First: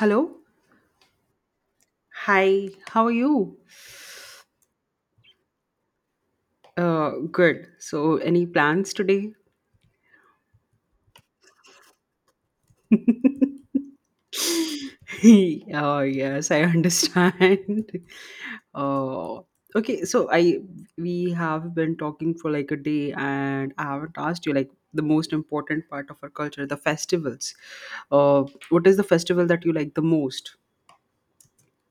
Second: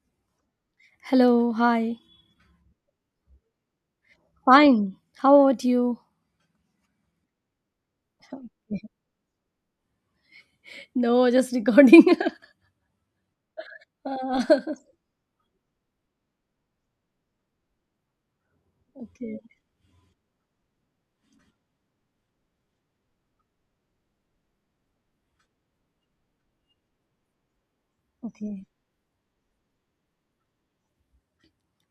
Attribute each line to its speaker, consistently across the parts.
Speaker 1: Hello.
Speaker 2: Hello, hi.
Speaker 1: Hi, how are you?
Speaker 2: Fine. How about you?
Speaker 1: Good. So, any plans today?
Speaker 2: No, just recording. Ah,
Speaker 1: Oh, yes, I understand.
Speaker 2: okay,
Speaker 1: Oh, okay. So, I we have been talking for like a day, and I haven't asked you like the most important part of our culture, the festivals. Uh,
Speaker 2: okay.
Speaker 1: what is the festival that you like the most?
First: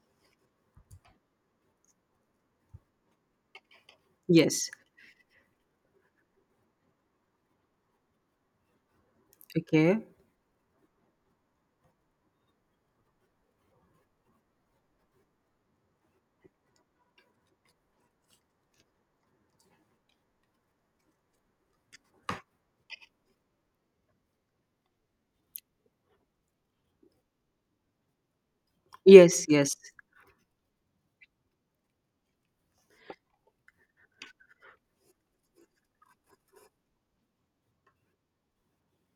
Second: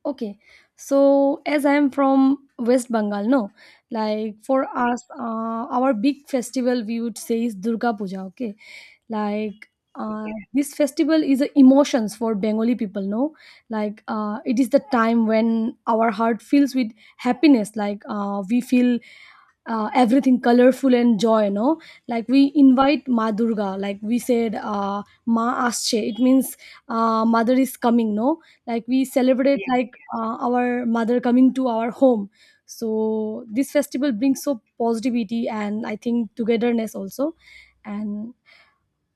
Speaker 2: Okay, so as I am from West Bengal, no, like for
Speaker 1: Yes.
Speaker 2: us, our big festival we would say is Durga Puja. Okay, like
Speaker 1: Okay.
Speaker 2: Okay. this festival is a emotions for Bengali people. No, like it is the time when our heart fills with happiness. Like we feel everything colorful and joy. No, like we invite Ma Durga. Like we said, Ma Asche. It means mother is coming. No, like we
Speaker 1: Yes.
Speaker 2: celebrate,
Speaker 1: Yes.
Speaker 2: yeah, like our mother coming to our home, so this festival brings so positivity, and I think togetherness also. And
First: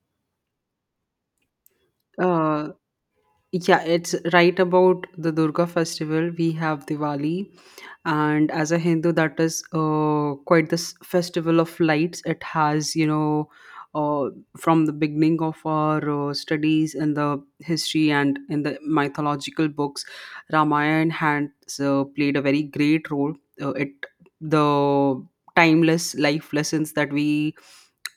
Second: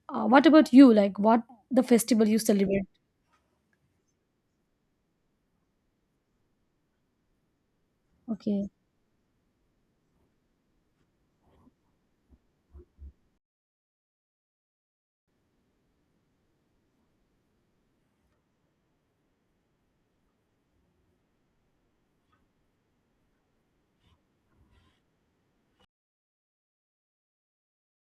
Speaker 2: what about you, like what the festival you
Speaker 1: Uh,
Speaker 2: celebrate?
Speaker 1: Yeah, it's right about the Durga festival. We have Diwali, and
Speaker 2: Okay.
Speaker 1: as a Hindu, that is quite this festival of lights. It has. uh, from the beginning of our studies in the history and in the mythological books, Ramayana has played a very great role. It the timeless life lessons that we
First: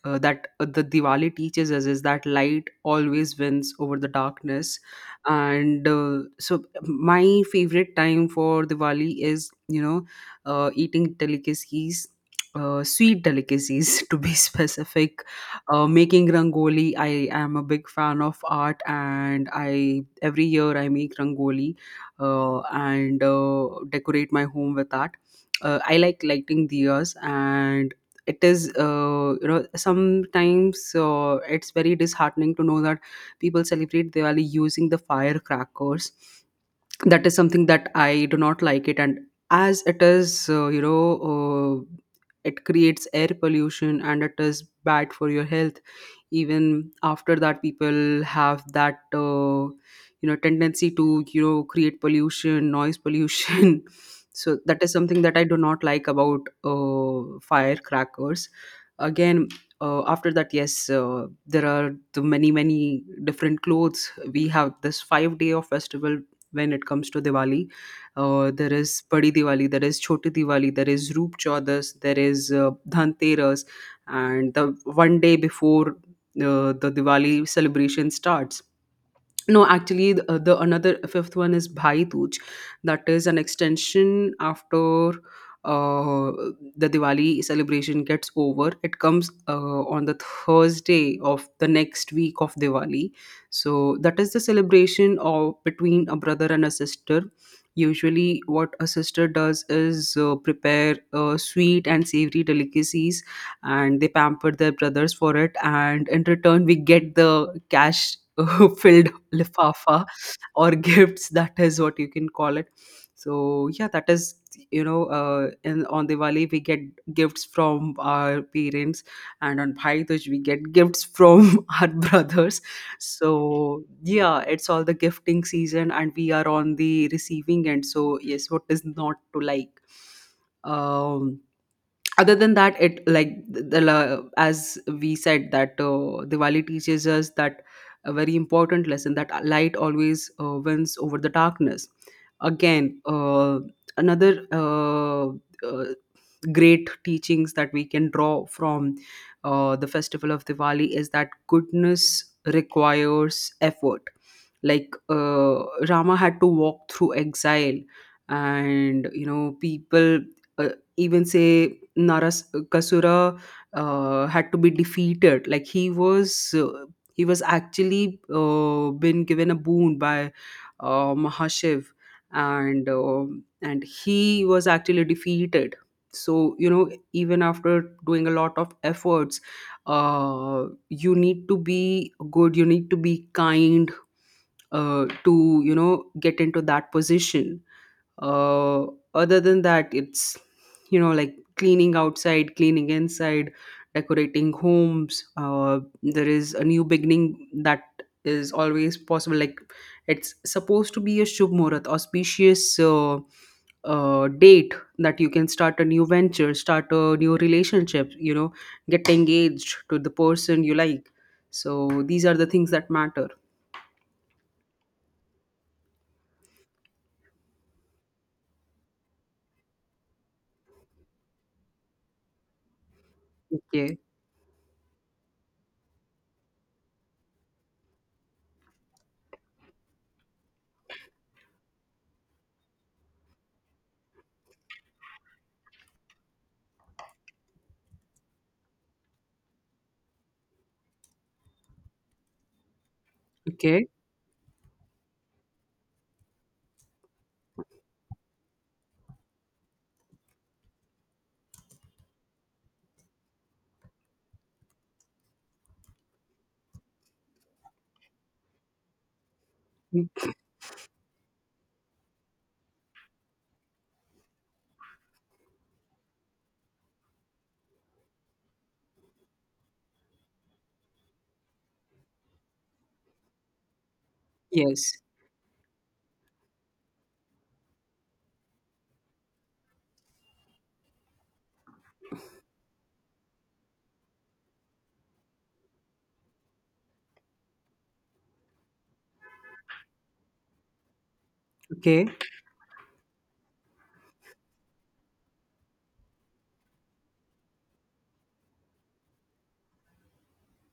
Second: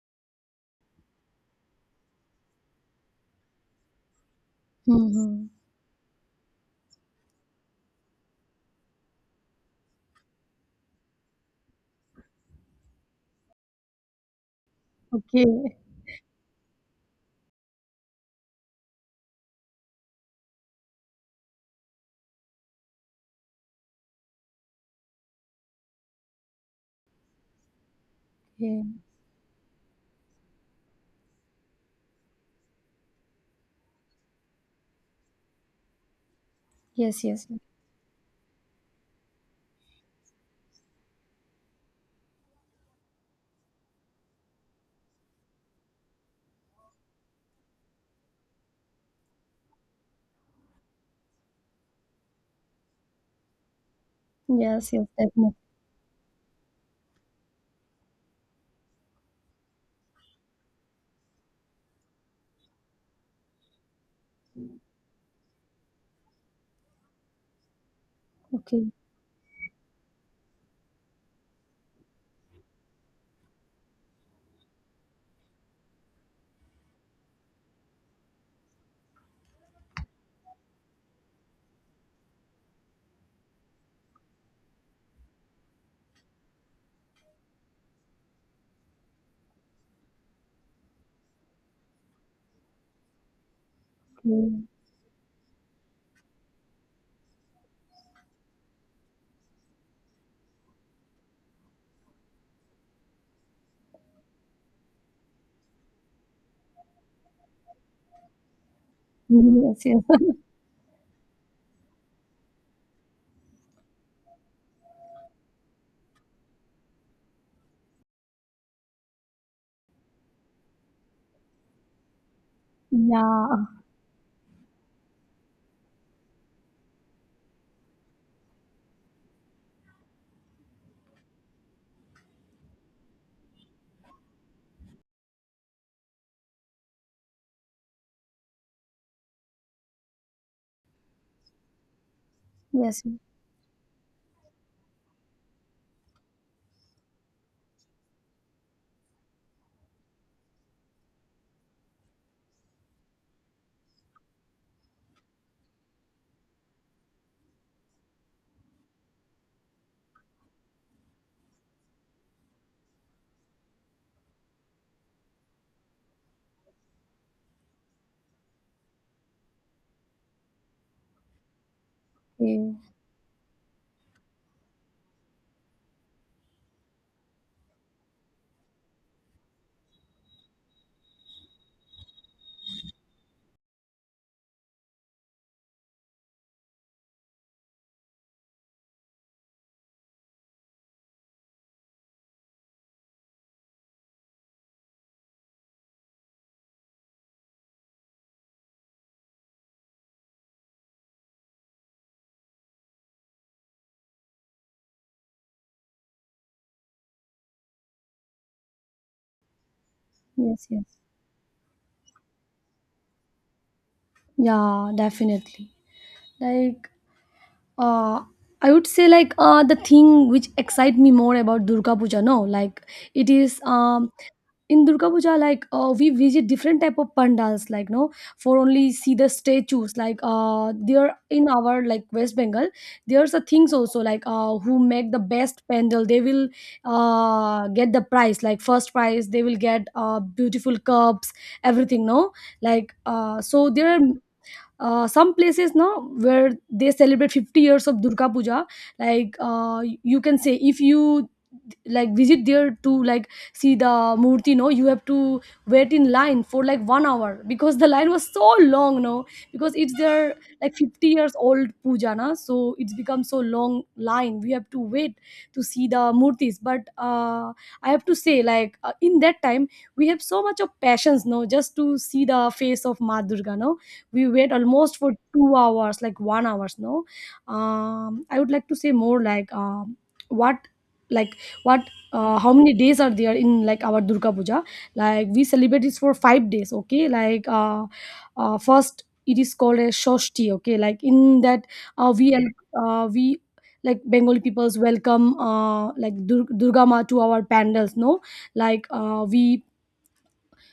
Speaker 1: that the Diwali teaches us is that light always wins over the darkness.
Speaker 2: Hmm.
Speaker 1: And so my favorite time for Diwali is. Eating delicacies. Sweet delicacies to be specific,
Speaker 2: Okay.
Speaker 1: making rangoli. I am a big fan of art, and I every year I make rangoli, and decorate my home with that. I like lighting diyas, and it is
Speaker 2: Okay.
Speaker 1: uh, you know sometimes it's very disheartening to know that people celebrate Diwali using the firecrackers.
Speaker 2: Yes,
Speaker 1: That is
Speaker 2: yes,
Speaker 1: something that I do not like, it and as it is, uh, it creates air pollution, and it is bad for your health. Even after that, people have that, tendency to create pollution, noise pollution. So that is
Speaker 2: yes, yes,
Speaker 1: something that I
Speaker 2: definitely.
Speaker 1: do not like about firecrackers. Again, after that, yes, there are the many different clothes. We have this 5 day of festival when it comes to Diwali. There
Speaker 2: Okay,
Speaker 1: is Padi Diwali, there is Choti Diwali, there is Roop Chaudas, there is Dhanteras, and the one day before the Diwali celebration starts. No, actually, the another fifth one is Bhai Dooj. That is an extension after uh, the Diwali celebration gets over. It comes on the Thursday of the next week of Diwali. So that is the
Speaker 2: okay.
Speaker 1: celebration of between a brother and a sister. Usually, what a sister does is prepare sweet and savory delicacies, and they pamper their brothers for it. And in return, we get the cash. Filled
Speaker 2: Mm-hmm. Yes,
Speaker 1: lifafa
Speaker 2: yes.
Speaker 1: or gifts, that is what you can call it. So yeah, that is, in on Diwali we get gifts from our parents, and on Bhai Dooj we get gifts from our brothers. So
Speaker 2: Yeah,
Speaker 1: yeah, it's all the gifting season, and we are on the receiving end, so yes, what is not to like? um Other than that, it like as we said, that Diwali teaches us that, a very important lesson, that light always wins over the darkness. again
Speaker 2: yes.
Speaker 1: uh, another uh, uh, great teachings that we can draw from the festival of Diwali is that goodness requires effort. Like, Rama had to walk through exile, and you know, people uh, even say Naras Kasura had to be defeated. Like he was. He was actually been given a boon by Mahashiv,
Speaker 2: Okay.
Speaker 1: and he was actually defeated. So you know, even after doing a lot of efforts, you need to be good, you need to be kind, to get into that position. uh, Other than that, it's, you know, like cleaning outside, cleaning inside, decorating homes. There is a new beginning that is always possible, like it's supposed to be a shubh muhurat auspicious date that you can start a new venture, start a new relationship, you know, get engaged to the person
Speaker 2: Yes,
Speaker 1: you
Speaker 2: yes.
Speaker 1: like. So these are the things that matter.
Speaker 2: Yeah, definitely. Like, uh I would say, like, the thing which excite me more about Durga Puja, no, like it is,
Speaker 1: Okay.
Speaker 2: in Durga Puja, like, we visit different type of pandals, like, no, for only see the statues, like there in our like West Bengal. There's a things also, like who make the best pandal, they will get the prize, like first prize they will get beautiful cups, everything, no. Like so
Speaker 1: Okay.
Speaker 2: there are, some places now where they celebrate 50 years of Durga Puja. Like, you can say if you like visit there to like see the murti, no, you have to wait in line for like 1 hour because the line was so long, no, because it's
Speaker 1: Mm,
Speaker 2: their like 50 years old puja, na, so it's become so long line, we have to wait to see the murtis. But I have to say like in that time we have so much of passions, no, just to see the face of Ma Durga, no. We wait almost
Speaker 1: yes.
Speaker 2: for 2 hours, like 1 hours, no. I would like to say more, like, what like what how many days are there in like our Durga Puja? Like we celebrate this for 5 days. Okay, like first it is called as shoshti. Okay, like in that,
Speaker 1: Okay.
Speaker 2: we like Bengali peoples welcome, like durga ma to our pandals, no. Like,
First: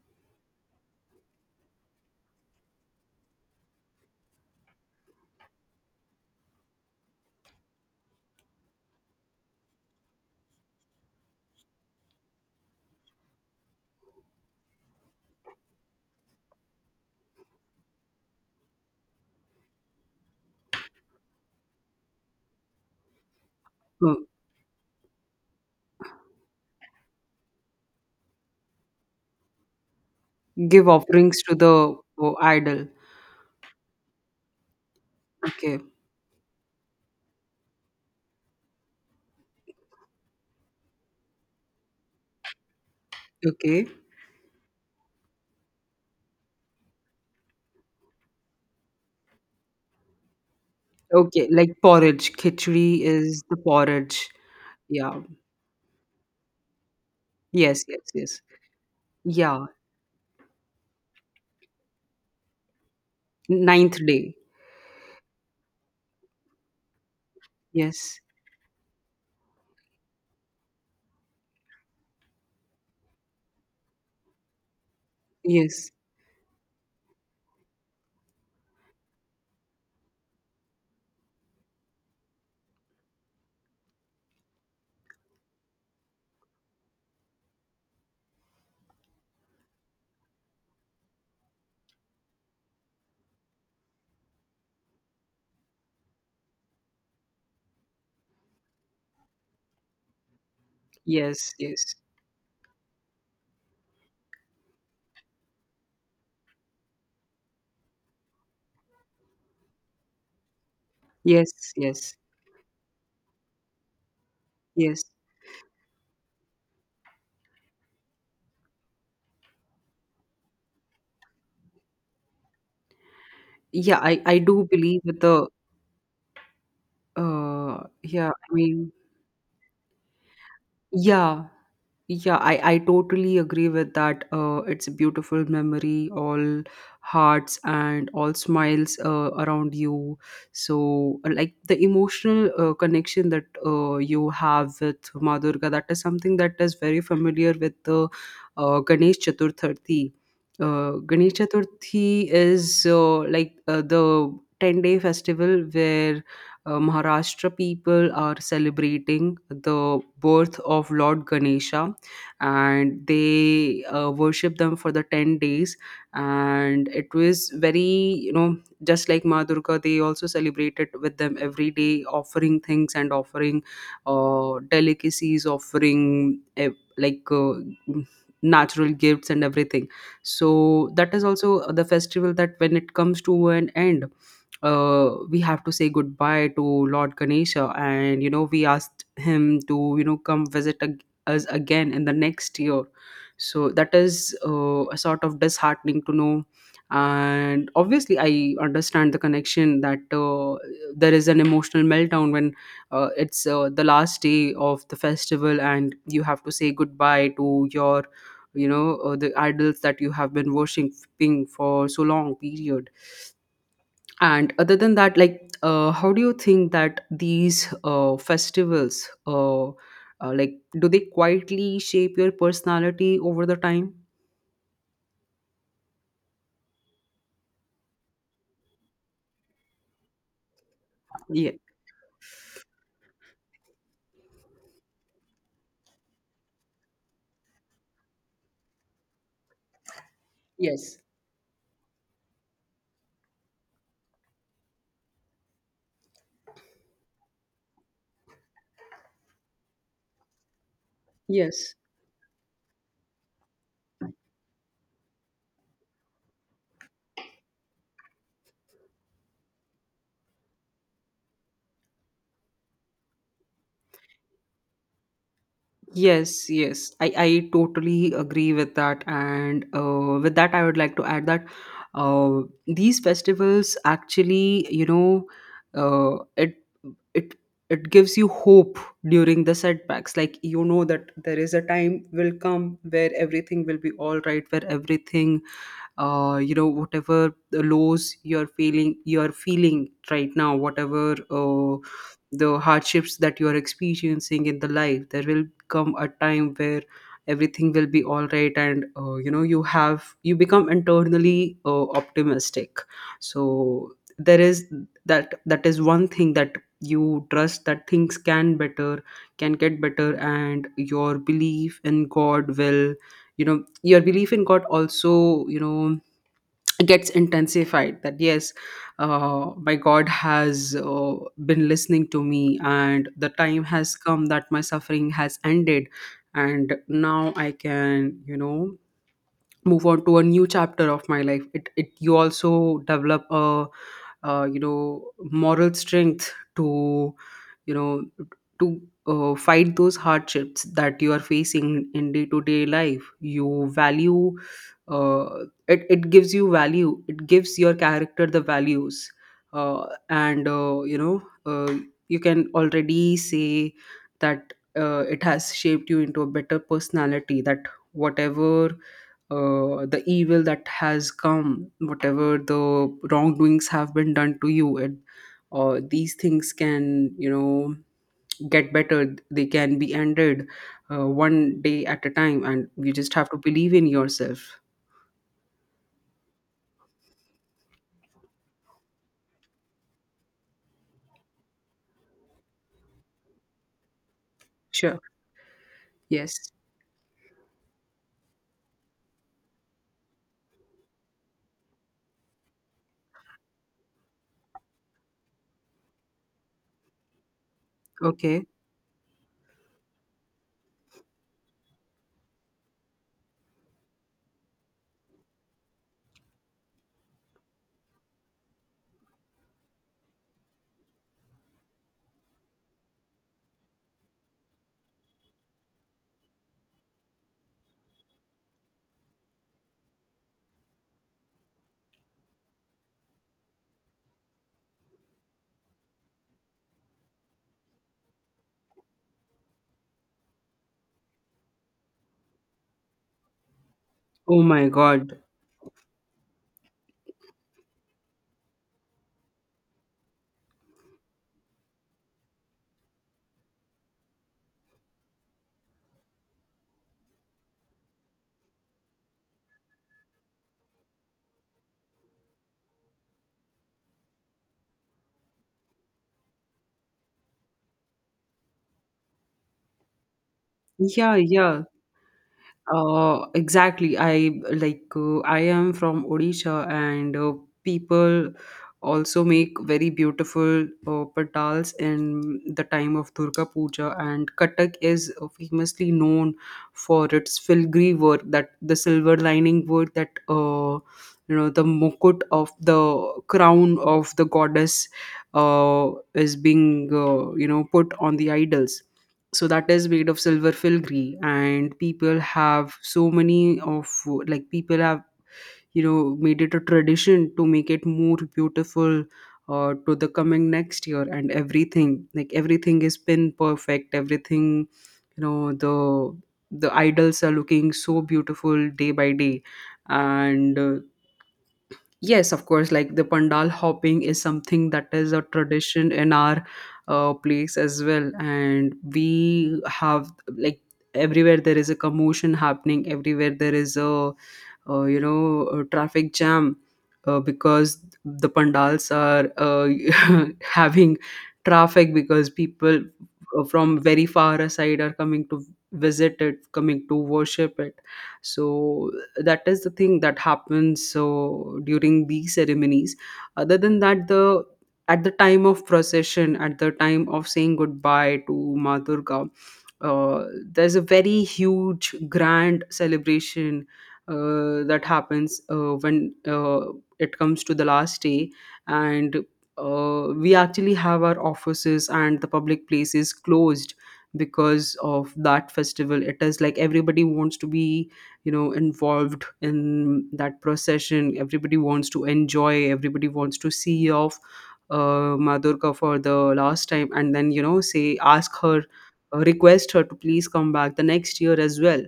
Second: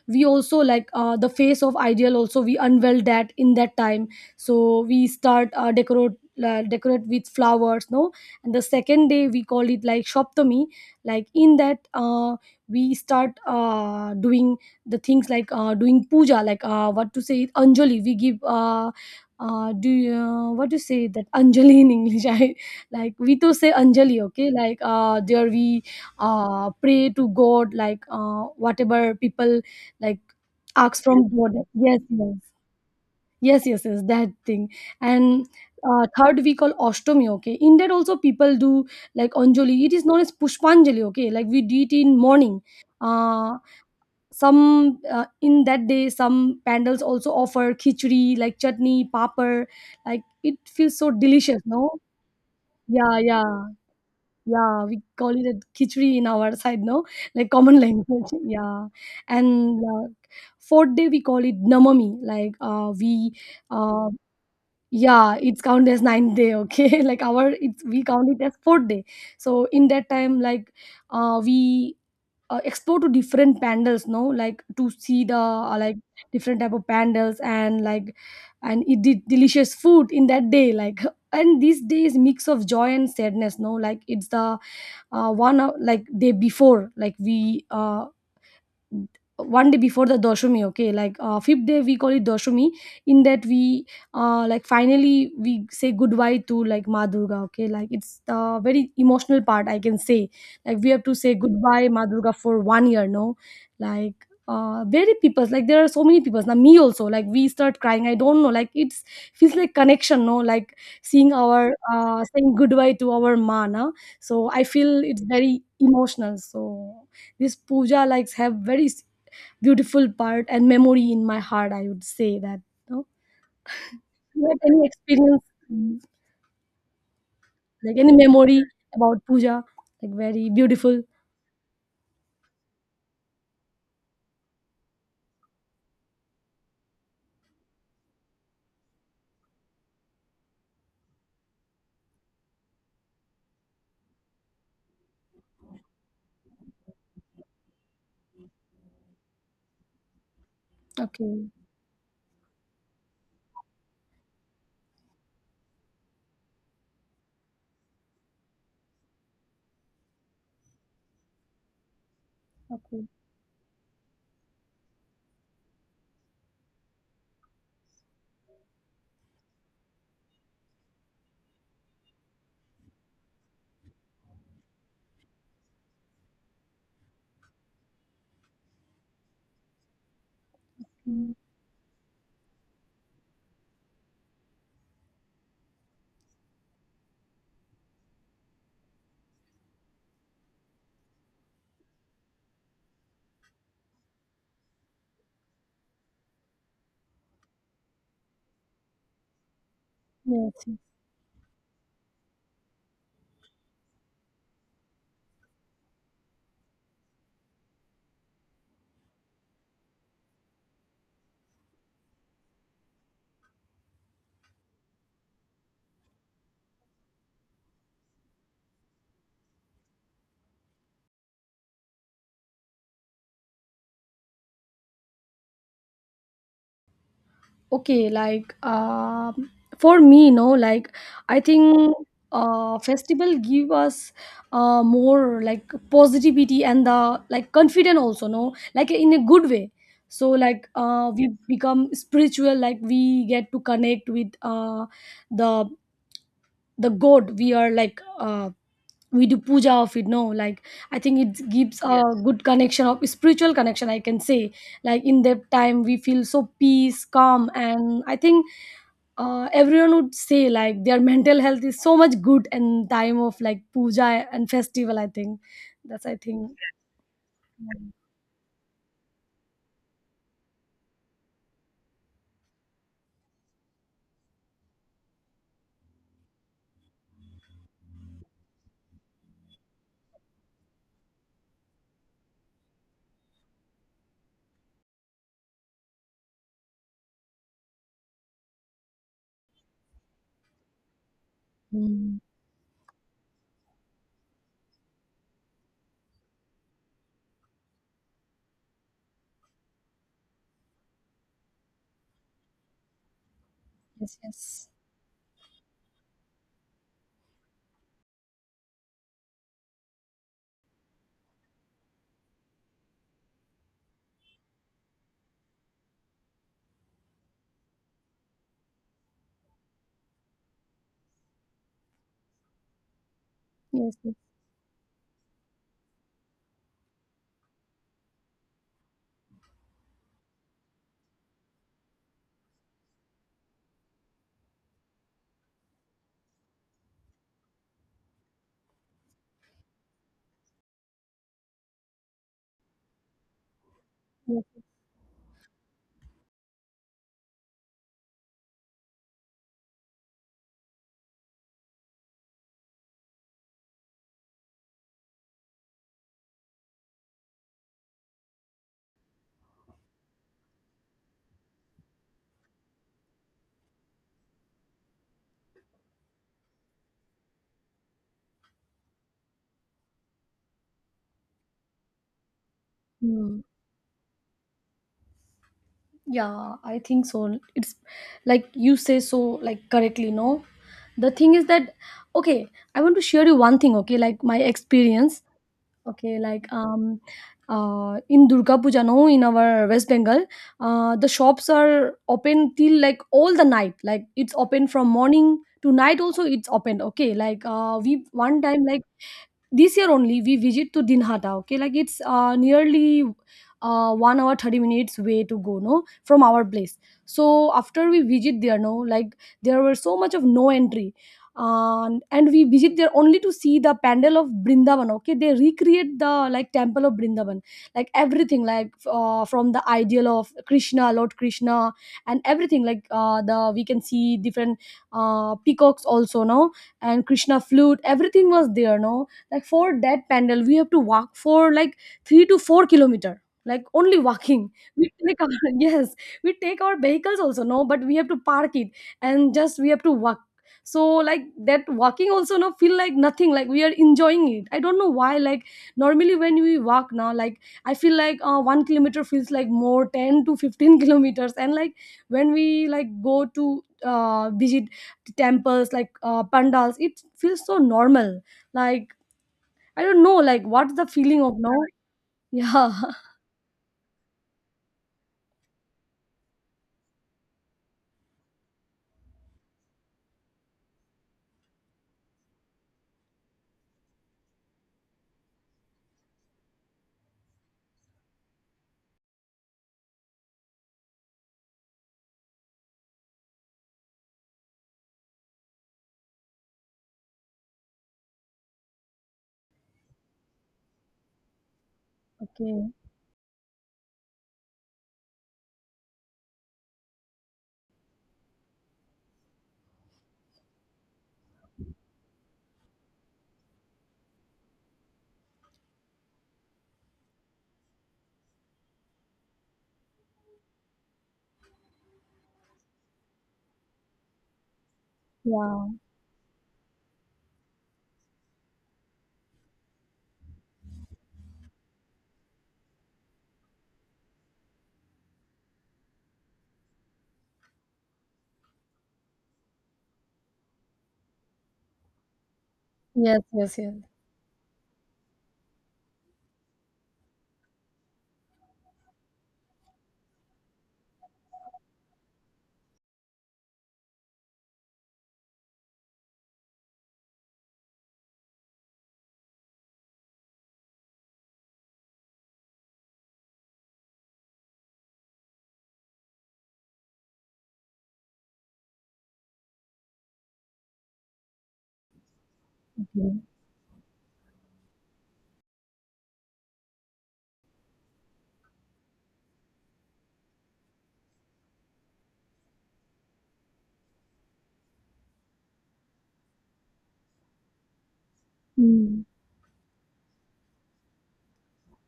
Speaker 2: we also like, the face of ideal also, we unveil that in that time. So we start, decorate with flowers, no. And the second day we call it like shoptomy. Like in that, we start, doing the things, like doing puja, like what to say it, anjali we give, do you, what to say that anjali in English? I, like, we to say anjali.
Speaker 1: Mm.
Speaker 2: Okay, like there we pray to god, like whatever people like
Speaker 1: Give
Speaker 2: arcs from
Speaker 1: offerings to
Speaker 2: border.
Speaker 1: the
Speaker 2: Yes, yes,
Speaker 1: oh, idol.
Speaker 2: yes, yes, yes, that thing. And
Speaker 1: Okay,
Speaker 2: third we call Ashtami. Okay, in that also people do like Anjali. It is known as Pushpanjali. Okay, like we do it in morning. Uh,
Speaker 1: okay,
Speaker 2: some In that day, some pandals also offer khichdi, like chutney papar, like it feels so
Speaker 1: okay.
Speaker 2: delicious,
Speaker 1: Like
Speaker 2: no.
Speaker 1: porridge. Khichdi
Speaker 2: Yeah,
Speaker 1: is
Speaker 2: yeah.
Speaker 1: the porridge.
Speaker 2: Yeah, we
Speaker 1: Yeah.
Speaker 2: call it a khichdi in our side, no? Like common
Speaker 1: Yes, yes,
Speaker 2: language.
Speaker 1: yes.
Speaker 2: Yeah.
Speaker 1: Yeah.
Speaker 2: And fourth day we call it namami. Like, we
Speaker 1: Ninth
Speaker 2: uh,
Speaker 1: day.
Speaker 2: yeah, it's count as ninth day, okay? Like our, it's, we
Speaker 1: Yes,
Speaker 2: count it as fourth day. So in that time, like, we explore to different pandals, no? Like to see the
Speaker 1: yes,
Speaker 2: like different type of pandals, and like, and eat the delicious food in that day, like and this day is mix of joy and sadness, no? Like it's the, 1 hour like day before, like we, one day before the doshami. Okay, like fifth day we call it doshami. In that we, like finally we say goodbye to, like, Ma Durga. Okay, like it's the very emotional part, I can say. Like we have to say
Speaker 1: yes,
Speaker 2: goodbye
Speaker 1: yes,
Speaker 2: Ma Durga for 1 year, no. Like very people, like there are so many people now, me also, like we start crying, I don't know, like it's feels like connection, no, like seeing
Speaker 1: yes,
Speaker 2: our
Speaker 1: yes,
Speaker 2: saying goodbye to our ma, na. So I feel
Speaker 1: yes.
Speaker 2: it's very emotional. So this puja likes have very beautiful part and memory in my heart. I would say that. No,
Speaker 1: Yeah, I
Speaker 2: you have
Speaker 1: do
Speaker 2: any
Speaker 1: believe with
Speaker 2: experience,
Speaker 1: the
Speaker 2: mm,
Speaker 1: uh
Speaker 2: like any
Speaker 1: yeah. I
Speaker 2: memory
Speaker 1: mean
Speaker 2: about puja, like very beautiful?
Speaker 1: yeah. Yeah, I totally agree with that. It's a beautiful memory, all hearts and all smiles around you. So, like the emotional connection that you have with Ma Durga, that is something that is very familiar with the Ganesh Chaturthi. Ganesh
Speaker 2: Okay,
Speaker 1: Chaturthi is the 10-day festival where Maharashtra people are celebrating the birth of Lord Ganesha, and
Speaker 2: okay,
Speaker 1: they worship them for the 10 days. And it was very, you know, just like Ma Durga, they also celebrated with them every day, offering things and offering delicacies, offering like uh, natural gifts and everything. So that is
Speaker 2: mm,
Speaker 1: also the festival that, when it comes to an end, we have to say goodbye to Lord Ganesha, and you know, we asked him to, you know, come visit us again in the next year. So that is a sort of disheartening to know. And obviously I understand the connection that,
Speaker 2: yes. Yes.
Speaker 1: there is an emotional meltdown when it's the last day of the festival, and you have to say goodbye to your, you know, the idols that you have been worshiping for so long period. And other than that, like, how do you think that these festivals, like, do they quietly shape your personality over the time?
Speaker 2: Okay, like, for me, no, like I
Speaker 1: Yeah.
Speaker 2: think festival give us more like positivity, and the like confident also, no, like in a good way. So like
Speaker 1: Yes.
Speaker 2: we become spiritual, like we get to connect with the god we are, like, we do puja of it, no. Like I think it
Speaker 1: Yes.
Speaker 2: gives a, yes, good connection of spiritual connection, I can say. Like in that time we feel so peace, calm, and I think, everyone would say like their mental health is so much good in time of like puja and festival, I think. That's, I
Speaker 1: Yes,
Speaker 2: think.
Speaker 1: yes, I totally agree with that. And with that, I would like to add that uh, these festivals actually, you know, uh, it it it gives you hope during the setbacks. Like you know that there is a time will come where everything will be all right, where everything, whatever the lows you're feeling right now, whatever
Speaker 2: Mm.
Speaker 1: the hardships that you're experiencing in the life, there will come a time where everything will be all right. And you have you become internally optimistic. So
Speaker 2: Yes,
Speaker 1: there is
Speaker 2: yes.
Speaker 1: that, is one thing, that you trust that things can get better. And your belief in god will, you know, your belief in god also, you know, gets intensified, that yes, my god has been listening to me, and the time has
Speaker 2: Yes, yes,
Speaker 1: come that my suffering has ended, and now I can, you know, move on to a new chapter of my life. It, you also develop a moral strength to, you know, to fight those hardships that you are facing in day to day life. You value,
Speaker 2: yes.
Speaker 1: uh, it gives you value, it gives your character the values. And you know You can already say that it has shaped you into a better personality, that whatever the evil that has come, whatever the wrongdoings have been done to you, these things can, you know, get better. They can be ended one day at a time, and you just have to
Speaker 2: Mm.
Speaker 1: believe in yourself.
Speaker 2: Yeah, I think so, it's like you say so like correctly, no. The thing is that, okay, I want to share you one thing, okay, like my
Speaker 1: Sure.
Speaker 2: experience. Okay, like,
Speaker 1: Yes.
Speaker 2: in Durga Puja, no, in our West Bengal, the shops are open till like all the night. Like it's open from morning to night. Also, it's open. Okay, like we one
Speaker 1: Okay.
Speaker 2: time, like this year only we visit to Dinhata. Okay, like it's, nearly, 1 hour 30 minutes way to go, no, from our place. So after we visit there, no, like there were so much of no entry, and we visit there only to see the pandal of Brindavan. Okay, they recreate the like temple of Brindavan, like everything, like from the ideal of Krishna, Lord Krishna, and everything. Like the we can see different peacocks also, no, and Krishna flute. Everything was there, no. Like for that pandal we have to walk for like 3 to 4 kilometer, like only
Speaker 1: Oh
Speaker 2: walking.
Speaker 1: my
Speaker 2: We
Speaker 1: God.
Speaker 2: take our, yes, we take our vehicles also, no, but we have to park it, and just we have to walk. So like that walking also no feel like nothing, like we are enjoying it, I don't know why. Like normally when we walk now, like I feel like, 1 kilometer feels like more 10 to 15 kilometers, and like when we like go to, visit temples, like pandals, it feels so normal. Like, I don't know, like, what's the
Speaker 1: Yeah,
Speaker 2: feeling of now?
Speaker 1: yeah.
Speaker 2: Yeah.
Speaker 1: Exactly. I Like I am from Odisha, and people also make very beautiful patals in the time of Durga Puja. And Katak is famously known for its filigree work, that the silver lining work, that the mukut of the crown of the goddess is being, put on the idols. So that is made of silver filigree, and people
Speaker 2: Okay.
Speaker 1: have so many of, like people have, you know, made it a tradition to make it more beautiful to the coming next year, and everything, like everything is pin perfect, everything, you know, the idols are looking so beautiful day by day. And yes, of course. Like the pandal hopping is something that is a
Speaker 2: Yeah.
Speaker 1: tradition in our place as well. And we have, like, everywhere there is a commotion happening, everywhere there is a traffic jam, because the pandals are having traffic because people
Speaker 2: Yes, yes, yes.
Speaker 1: from very far aside are coming to visit it, coming to worship it. So that is the thing that happens so during these ceremonies. Other than that, the at the time of procession, at the time of saying goodbye to madurga uh, there's a very huge grand celebration that happens when it comes to the last day. And we actually have our offices and the public places
Speaker 2: Okay.
Speaker 1: closed because of that festival. It is like everybody wants to be, you know, involved in that procession, everybody wants to enjoy, everybody wants to see off madurka for the last time, and then, you know, say, ask her
Speaker 2: Mm.
Speaker 1: request her to please come back the next year as well,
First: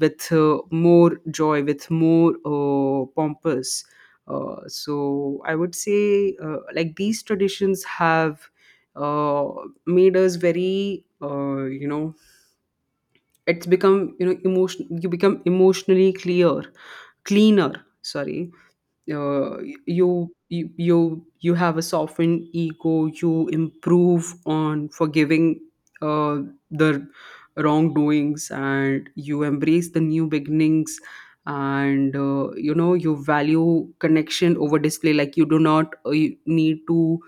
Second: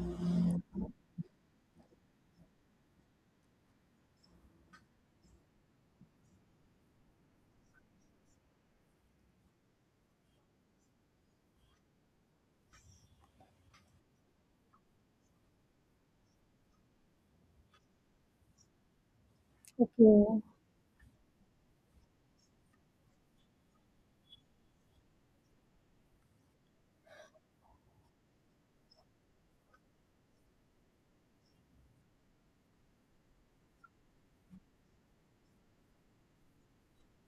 Speaker 1: with more joy, with more pompous. So I would say, like these traditions have uh, made us very, it's become, emotion. You become emotionally clear, cleaner. Sorry, uh, you
Speaker 2: Okay.
Speaker 1: you you you have a softened ego, you improve on forgiving uh, the wrongdoings, and you embrace the new beginnings. And you know, you value connection over display. Like, you do not you need to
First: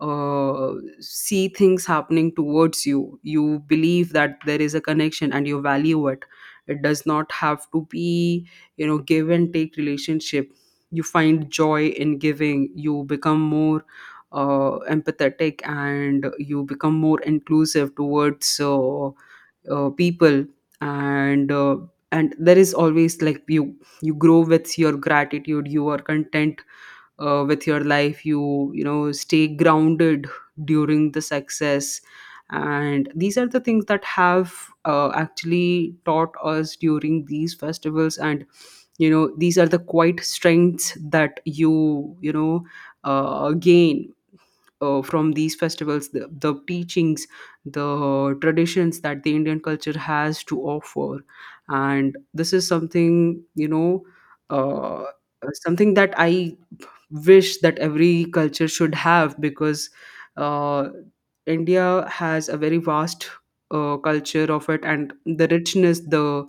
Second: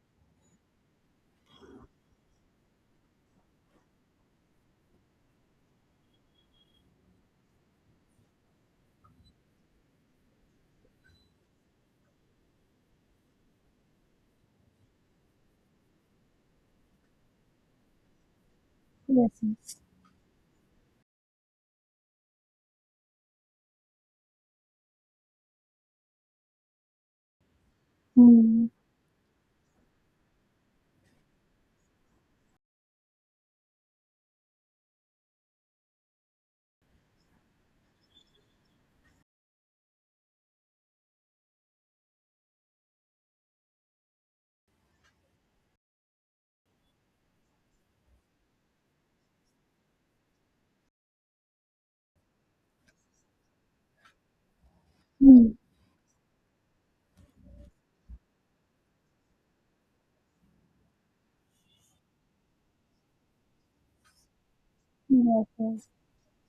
Speaker 1: uh, see things happening towards you. You believe that there is a connection and you value it. It does not have to be, give and take relationship. You find joy in giving, you become more empathetic, and you become more inclusive towards
Speaker 2: Yes, yes.
Speaker 1: people. And uh, and there is always, like, you grow with your gratitude, you are content with your life.
Speaker 2: Mm.
Speaker 1: You know stay grounded during the success. And these are the things that have actually taught us during these festivals. And, these are the quiet strengths that you know gain from these festivals, the teachings, the traditions that the Indian culture has to offer. And this is something, uh,
Speaker 2: Mm.
Speaker 1: something that I wish that every culture should have, because uh, India has a very vast culture of it, and
Speaker 2: Yes,
Speaker 1: the
Speaker 2: yes.
Speaker 1: richness, the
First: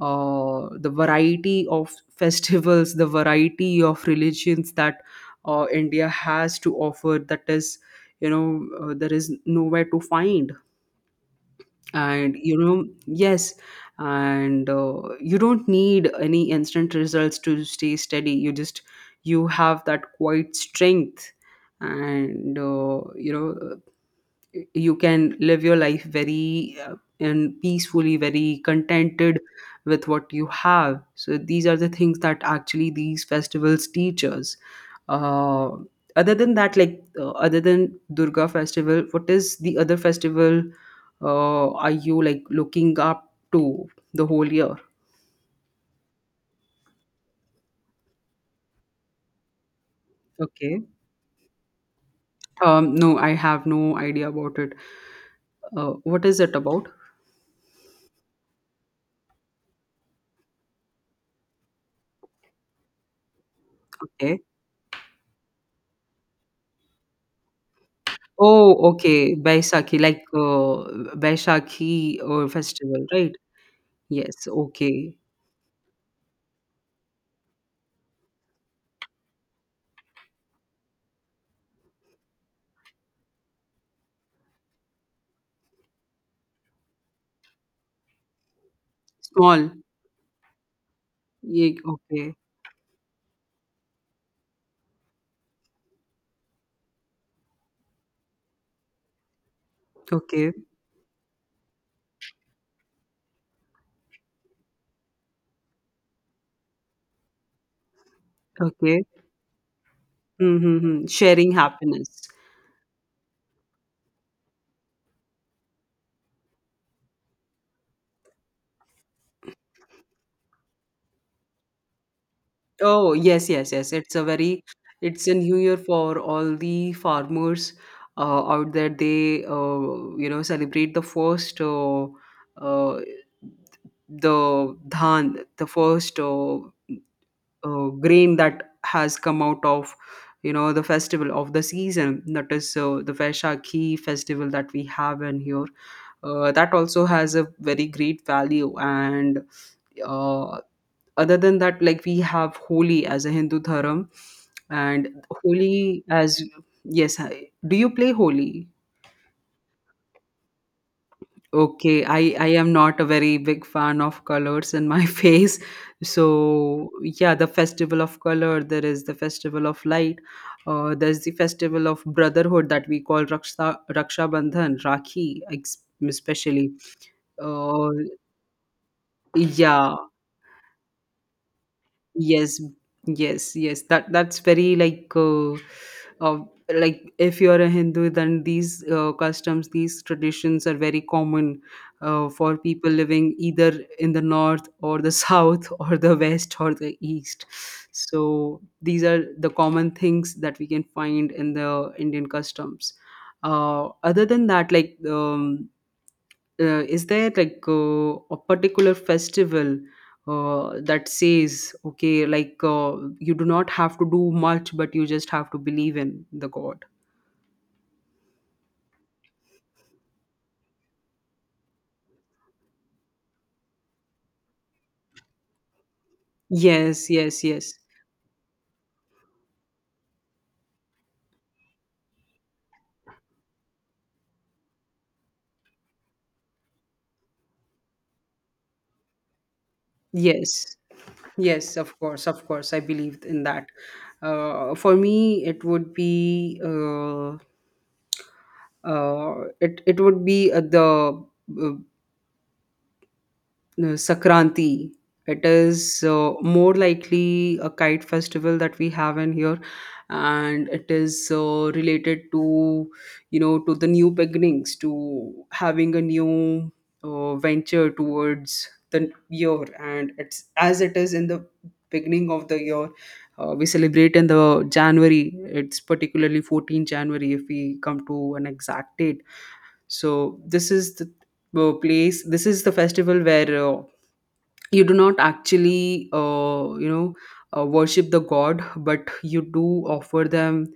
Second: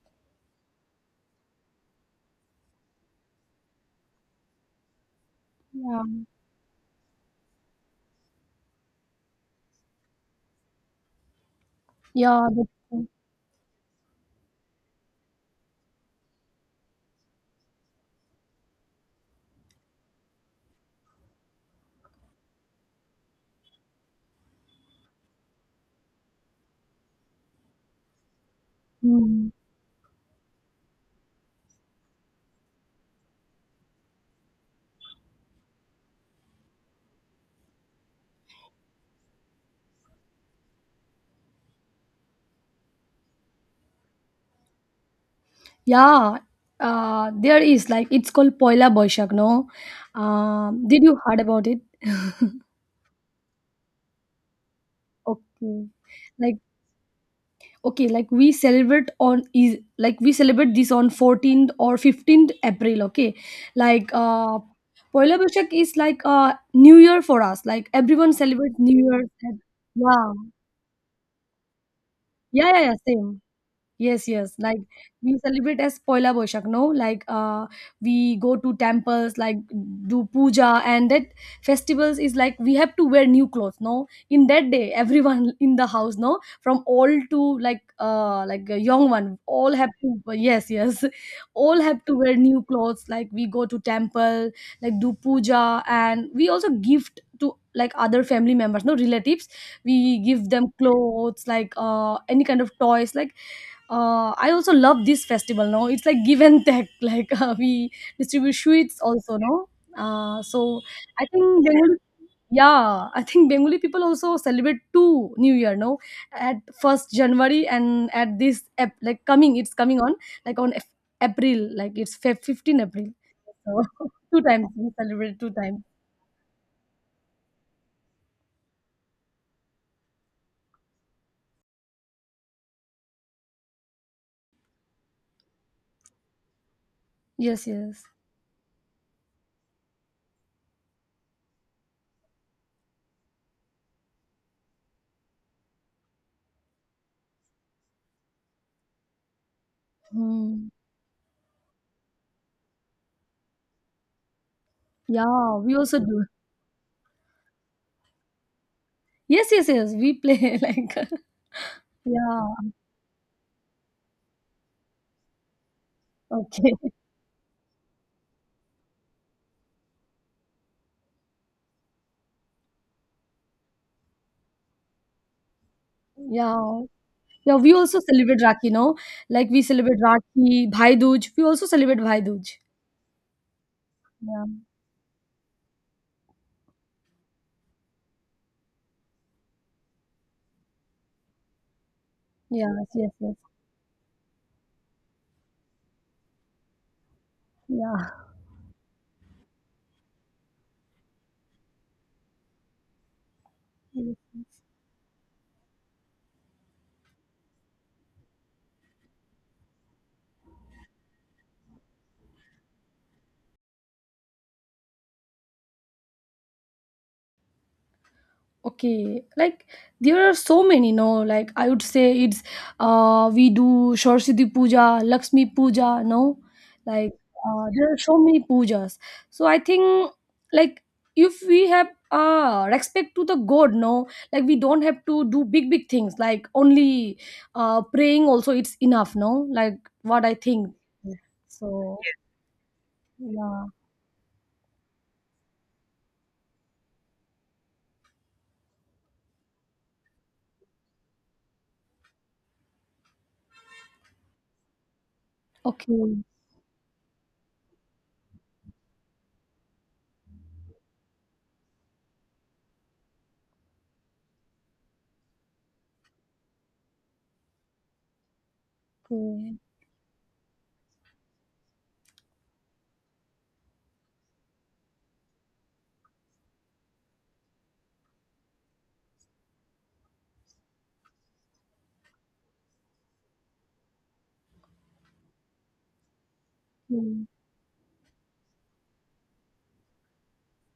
Speaker 1: uh, the variety of festivals, the variety of religions that
Speaker 2: Yeah.
Speaker 1: India has to offer, that is, there is nowhere to find. And,
Speaker 2: Yeah. That's true.
Speaker 1: yes, and you don't need any instant results to stay steady. You just, you have that quiet strength, and, you can live your life very and peacefully, very contented
Speaker 2: Mm.
Speaker 1: with what you have. So these are the things that actually these festivals teach us. uh, Other than that, like, other than Durga festival, what is the other festival are you like looking up to the whole year?
Speaker 2: Yeah. There is, like, it's called Poila Boishak, no?
Speaker 1: Okay.
Speaker 2: Did you heard about it?
Speaker 1: No, I have no idea about it.
Speaker 2: Okay.
Speaker 1: What is it
Speaker 2: Like.
Speaker 1: about?
Speaker 2: Okay, like we celebrate this on 14th or 15th April. Okay, like
Speaker 1: Okay.
Speaker 2: Poila Boishak is like, New Year for us. Like everyone celebrates
Speaker 1: Oh,
Speaker 2: New Year.
Speaker 1: okay. Baisakhi, like,
Speaker 2: Yeah,
Speaker 1: Baisakhi or
Speaker 2: yeah, yeah, yeah,
Speaker 1: festival, right?
Speaker 2: same. Yes,
Speaker 1: Yes,
Speaker 2: yes. Like
Speaker 1: okay.
Speaker 2: we celebrate as Poila Boishak, no? Like we go to temples, like do puja, and that festivals is like we have to wear new clothes, no? In that day, everyone in the house, no, from old to like, like a young one, all
Speaker 1: Small.
Speaker 2: have to, yes, yes, all have to
Speaker 1: Okay,
Speaker 2: wear new clothes. Like we go to temple, like do puja, and we also gift to like other family members, no, relatives. We give
Speaker 1: okay,
Speaker 2: them clothes, like any kind of toys, like, I also love this festival. No, it's like give and take. Like, we distribute sweets
Speaker 1: okay.
Speaker 2: also. No, so
Speaker 1: Mm-hmm.
Speaker 2: I
Speaker 1: Sharing
Speaker 2: think Bengali,
Speaker 1: happiness.
Speaker 2: yeah, I think Bengali people also celebrate two New Year. No, at first January and at this like coming, it's coming on like on April. Like it's 15 April.
Speaker 1: Oh, yes, yes,
Speaker 2: So
Speaker 1: yes.
Speaker 2: two times we
Speaker 1: It's a
Speaker 2: celebrate, two
Speaker 1: new year
Speaker 2: times.
Speaker 1: for all the farmers out there. They, celebrate the first, uh, the dhan, the first
Speaker 2: Yes, yes.
Speaker 1: grain that has come out of, the festival of the season, that is the Vaishakhi festival that we have in here. That also has a very great value. And uh,
Speaker 2: Hmm.
Speaker 1: other than that, like, we have Holi as a Hindu dharam, and
Speaker 2: Yeah, we also
Speaker 1: Holi
Speaker 2: do.
Speaker 1: as, yes, do you play Holi?
Speaker 2: Yes, yes, yes. We play like,
Speaker 1: Okay, I
Speaker 2: yeah.
Speaker 1: am not a very big fan of colors in my face. So
Speaker 2: Okay.
Speaker 1: yeah, the festival of color, there is the festival of light, there's the festival of brotherhood that we call Raksha Bandhan, Rakhi, especially.
Speaker 2: Yeah. Yeah, we
Speaker 1: Uh,
Speaker 2: also celebrate Rakhi, no? Like we
Speaker 1: yeah,
Speaker 2: celebrate Rakhi, Bhai Dooj. We also celebrate Bhai Dooj.
Speaker 1: yes, yes, yes. That's
Speaker 2: Yeah.
Speaker 1: very, like, uh, like, if you're a Hindu, then these customs, these traditions are very common for
Speaker 2: Yes,
Speaker 1: people
Speaker 2: yes,
Speaker 1: living
Speaker 2: yes.
Speaker 1: either in the north or the south or the west or the east. So these are the common things that we can find in the Indian customs.
Speaker 2: Yeah.
Speaker 1: Other than that, like, is there, like, a particular festival that says, okay, like, you do not have to do much, but you just have to believe in the god?
Speaker 2: Okay, like there are so many, no? Like I would say it's, we do Saraswati Puja, Lakshmi Puja, no?
Speaker 1: Yes,
Speaker 2: Like,
Speaker 1: yes, yes,
Speaker 2: there are so many pujas. So I think like if we have respect to the god, no? Like we don't have to do big big things. Like only praying also it's enough, no? Like what I think.
Speaker 1: yes, yes, of
Speaker 2: So
Speaker 1: course, of course, I believe in
Speaker 2: yeah.
Speaker 1: that. For me, it would be it would be the uh, no, Sakranti. It is
Speaker 2: Okay.
Speaker 1: more likely a kite festival that we have in here, and it is related to, to the new beginnings, to having a new venture towards the
Speaker 2: Okay.
Speaker 1: year, and it's as it is in the beginning of the year. We celebrate in the January. It's particularly 14 January if we come to an exact date. So this is the place. This is the festival where. You do not actually
Speaker 2: Okay.
Speaker 1: worship the god, but you do offer them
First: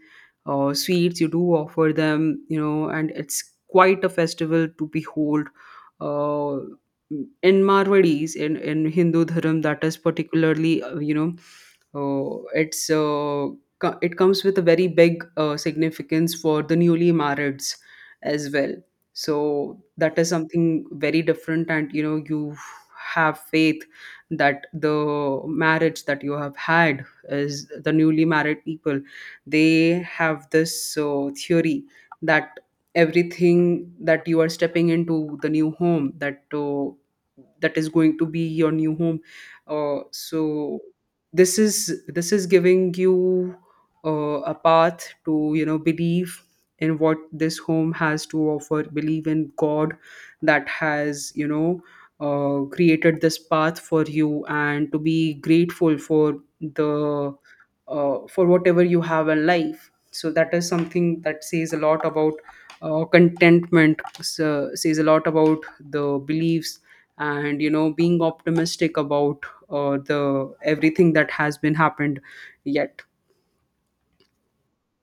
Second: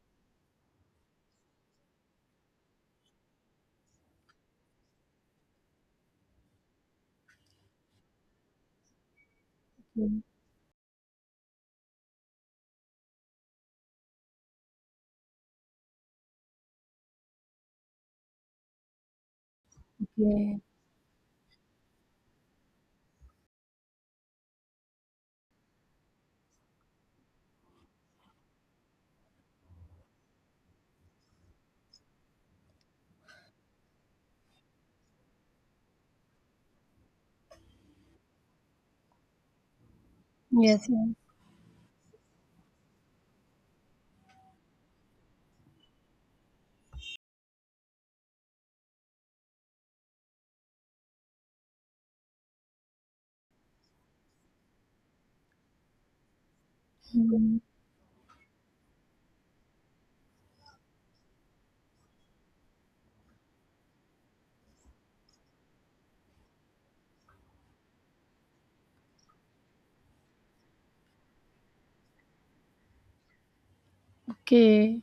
Speaker 1: sweets, you do offer them, you know, and it's quite a festival to behold uh, in marwadis, in Hindu dharam, that is particularly it's it comes with a very big significance for the newly marrieds as well. So that is
Speaker 2: Okay.
Speaker 1: something very different, and you know you have faith that the marriage that you have had is the newly married people, they have this theory that everything that you are stepping into the new home, that is going to be your new home. So
Speaker 2: Yes.
Speaker 1: this is giving you a path to, you know, believe in what this home has to offer, believe in god that has, you know, created this path for you, and to be grateful for the
Speaker 2: Yes.
Speaker 1: for whatever you have in life. So that is something that says a lot about contentment, says a lot about the beliefs, and you know being optimistic about the everything that has been happened yet.
Speaker 2: Okay,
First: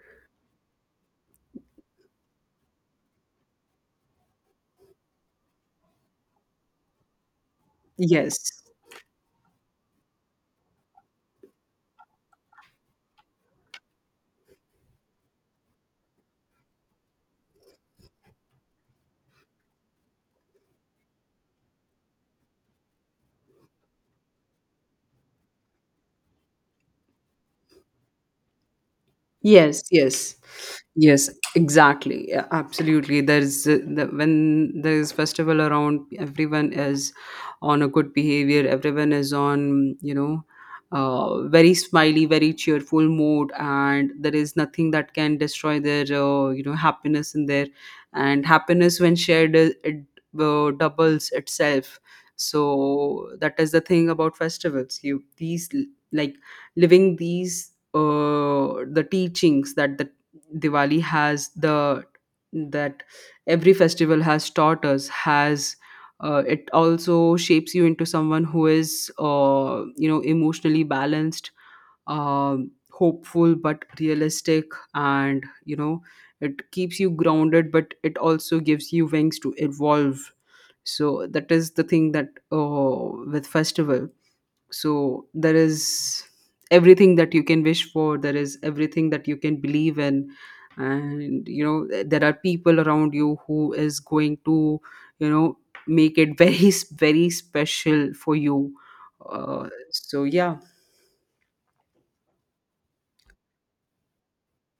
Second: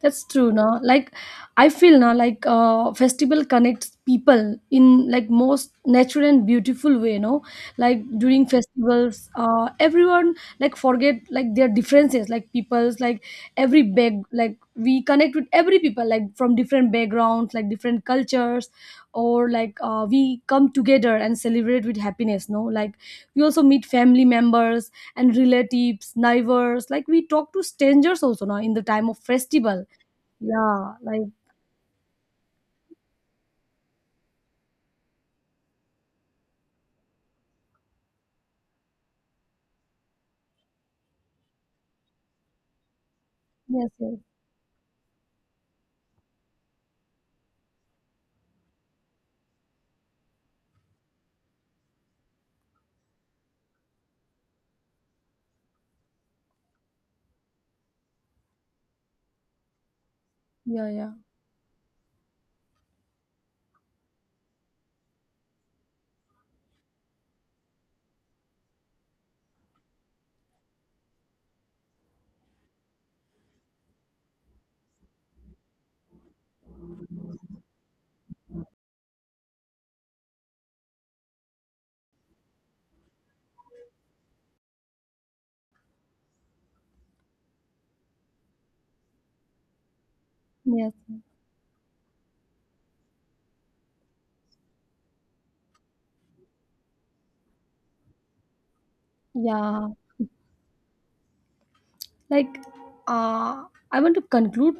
Speaker 2: that's true. No, like I feel now, like festival connects people in like most natural and beautiful way. No, like during
Speaker 1: Yes.
Speaker 2: festivals, everyone like forget like their differences. Like people's like every bag, like we connect with every people like from different backgrounds, like different cultures, or like we come together and celebrate with happiness. No, like we also meet family members and relatives, neighbors. Like we talk to strangers also now in the time of
Speaker 1: Yes,
Speaker 2: festival.
Speaker 1: yes,
Speaker 2: Yeah, like,
Speaker 1: yes, exactly. Yeah, absolutely. When there's festival around, everyone is on a good behavior. Everyone is on, very smiley, very cheerful mood,
Speaker 2: yes,
Speaker 1: and
Speaker 2: yes,
Speaker 1: there is nothing that can destroy their, happiness in there. And happiness when shared, it doubles itself. So that is the thing about festivals. You these like living these the teachings that the
Speaker 2: yeah,
Speaker 1: Diwali
Speaker 2: yeah,
Speaker 1: has, the that every festival has taught us has it also shapes you into someone who is you know emotionally balanced, hopeful but realistic, and you know it keeps you grounded, but it also gives you wings to evolve. So that is the thing that with festival. So there is everything that you can wish for, there is everything that you can believe in,
Speaker 2: yes,
Speaker 1: and you know there are people around you who is going to, you know, make it very very special for you.
Speaker 2: yeah.
Speaker 1: So yeah,
Speaker 2: Like, uh, I want to conclude,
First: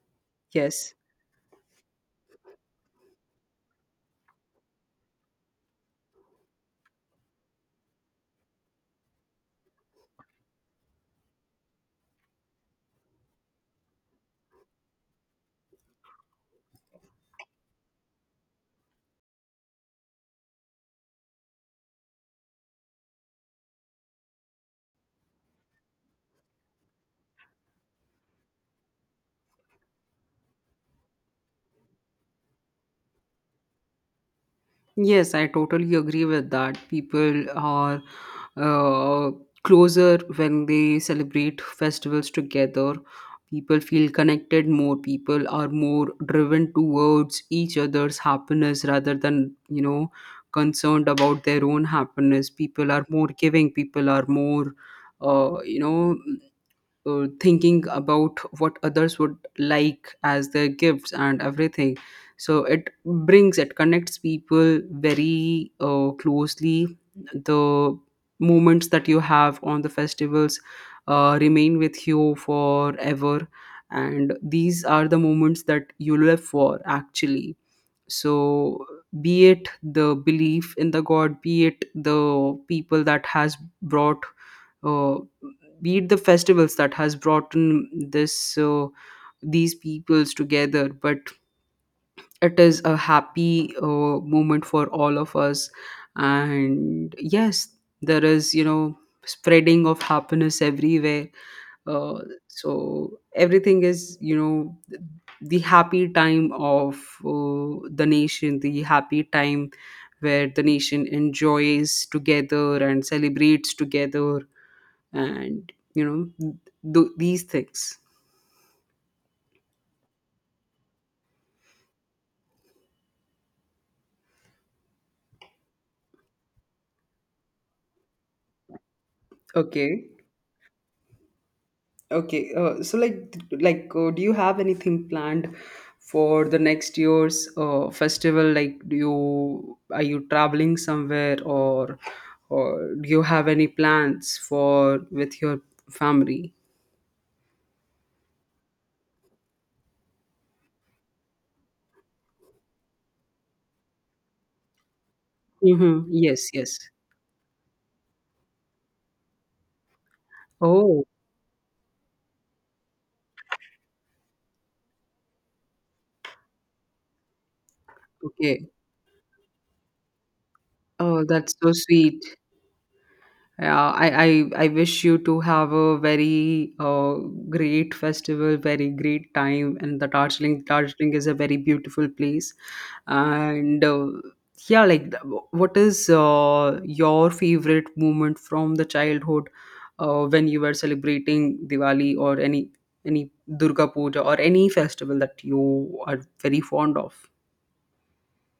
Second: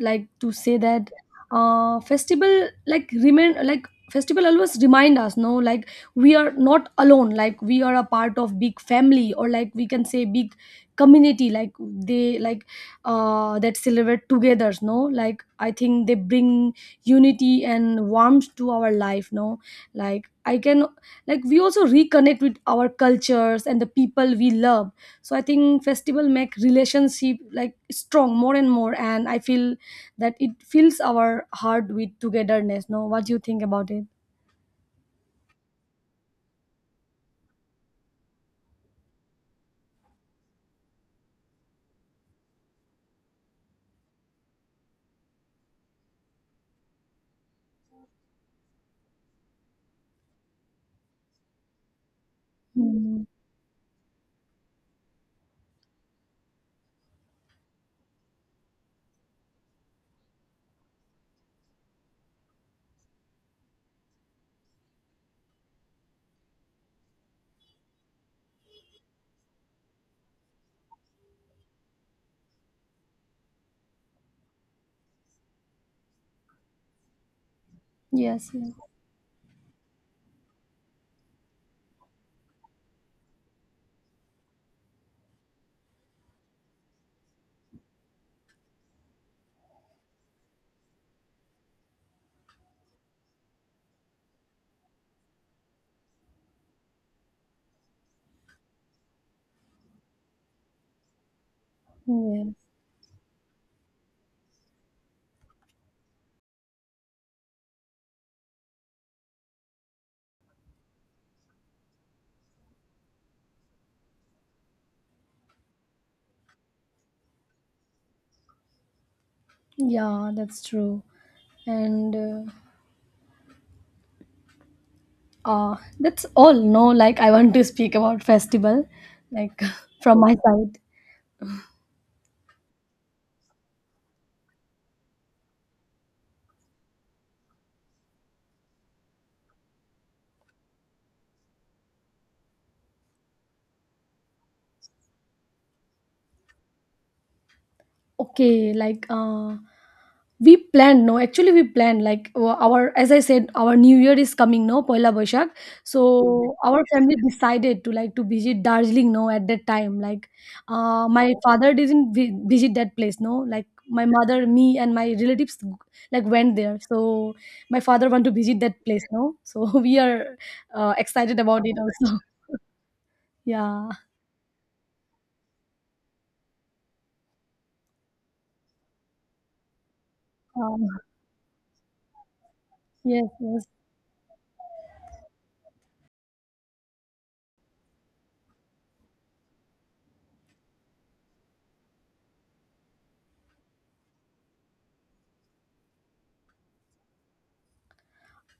Speaker 2: like to say
Speaker 1: yes.
Speaker 2: that, festival always remind us, no, like we are not alone, like we are a part of big family, or like we can say big community, like they like, that celebrate together, no. Like I think they bring unity and warmth to our life, no. Like I can, like, we also reconnect with our cultures and the people we love. So I think festival make relationship like strong, more and more, and I feel that it fills our heart with togetherness, no. What do you think about it?
Speaker 1: Yes, I totally agree with that. People are uh, closer when they celebrate festivals together. People feel connected more. People are more driven towards each other's happiness rather than, you know, concerned about their own happiness. People are
Speaker 2: Mm.
Speaker 1: more giving. People are more, uh, you know, thinking about what others would like as their gifts, and everything. So it brings, it connects people very closely. The moments that you have on the festivals remain with you forever, and these are the moments that you live for, actually.
Speaker 2: Yes, yes.
Speaker 1: So, be it the belief in the god, be it the people that has brought uh, be it the festivals that has brought in this these peoples together, but it is a happy moment for all of us. And yes, there is, you know, spreading of happiness everywhere. uh,
Speaker 2: Yeah,
Speaker 1: so everything is, you know, the happy time of the nation, the happy time where the nation enjoys together and celebrates together. And you know these things.
Speaker 2: yeah, that's true. And, that's all, no, like I want to speak about festival, like
Speaker 1: Okay.
Speaker 2: from my side.
Speaker 1: Okay, so like, do you have anything planned for the next year's festival? Like, do you are you traveling somewhere, or do you have any plans for with your family?
Speaker 2: Okay, like we planned, no, actually we planned like, our, as I said, our New Year is coming, no, Poila Boishak. So,
Speaker 1: Mm-hmm. Yes,
Speaker 2: mhm,
Speaker 1: yes.
Speaker 2: our family decided to like to visit Darjeeling, no, at that time. Like,
Speaker 1: Oh,
Speaker 2: my father didn't vi visit that place, no. Like my mother, me, and my relatives like went there. So my father want to visit
Speaker 1: okay.
Speaker 2: that place, no. So we are
Speaker 1: Oh,
Speaker 2: excited
Speaker 1: that's
Speaker 2: about
Speaker 1: so
Speaker 2: it also.
Speaker 1: sweet. Yeah,
Speaker 2: Yeah.
Speaker 1: I wish you to have a very great festival, very great time. And the
Speaker 2: Um,
Speaker 1: Darjeeling is a very beautiful place.
Speaker 2: yes. Yes.
Speaker 1: And Yeah, like what is your favorite moment from the childhood when you were celebrating Diwali or any Durga Puja or any festival that you are very fond of?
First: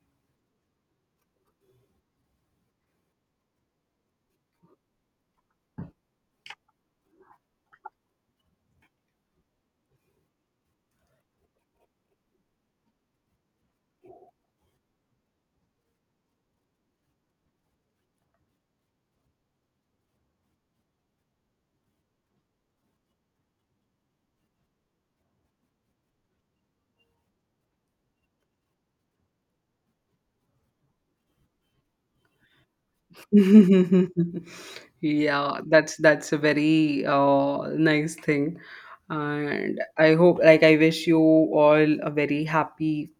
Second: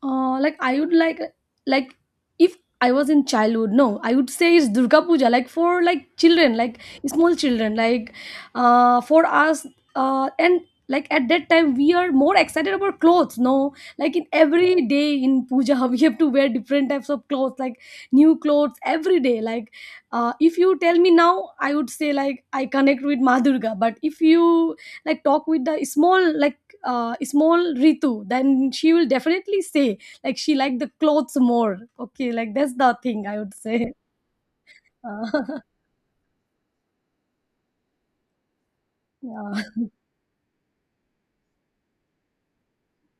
Speaker 2: Like I would like, like if I was in childhood, no, I would say it's Durga Puja, like for like children, like small children, like for us, and like at that time we are more excited about clothes, no? Like in every day in puja we have to wear different types of clothes, like new clothes every day. Like if you tell me now, I would say like I connect with Madurga, but if you like talk with the small, like small Ritu, then she will definitely say like she liked the clothes more. Okay, like that's the thing I would say.
Speaker 1: Yeah,
Speaker 2: Uh,
Speaker 1: that's a very nice thing.
Speaker 2: yeah,
Speaker 1: And I hope, like, I wish you all a very happy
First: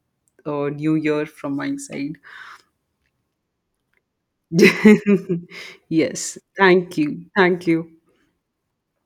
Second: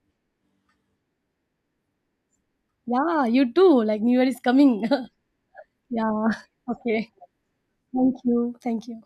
Speaker 1: new year from my side.
Speaker 2: yeah, you too. Like New Year is coming. Yeah.
Speaker 1: Yes, thank
Speaker 2: Okay.
Speaker 1: you. Thank you.
Speaker 2: Thank you. Thank you.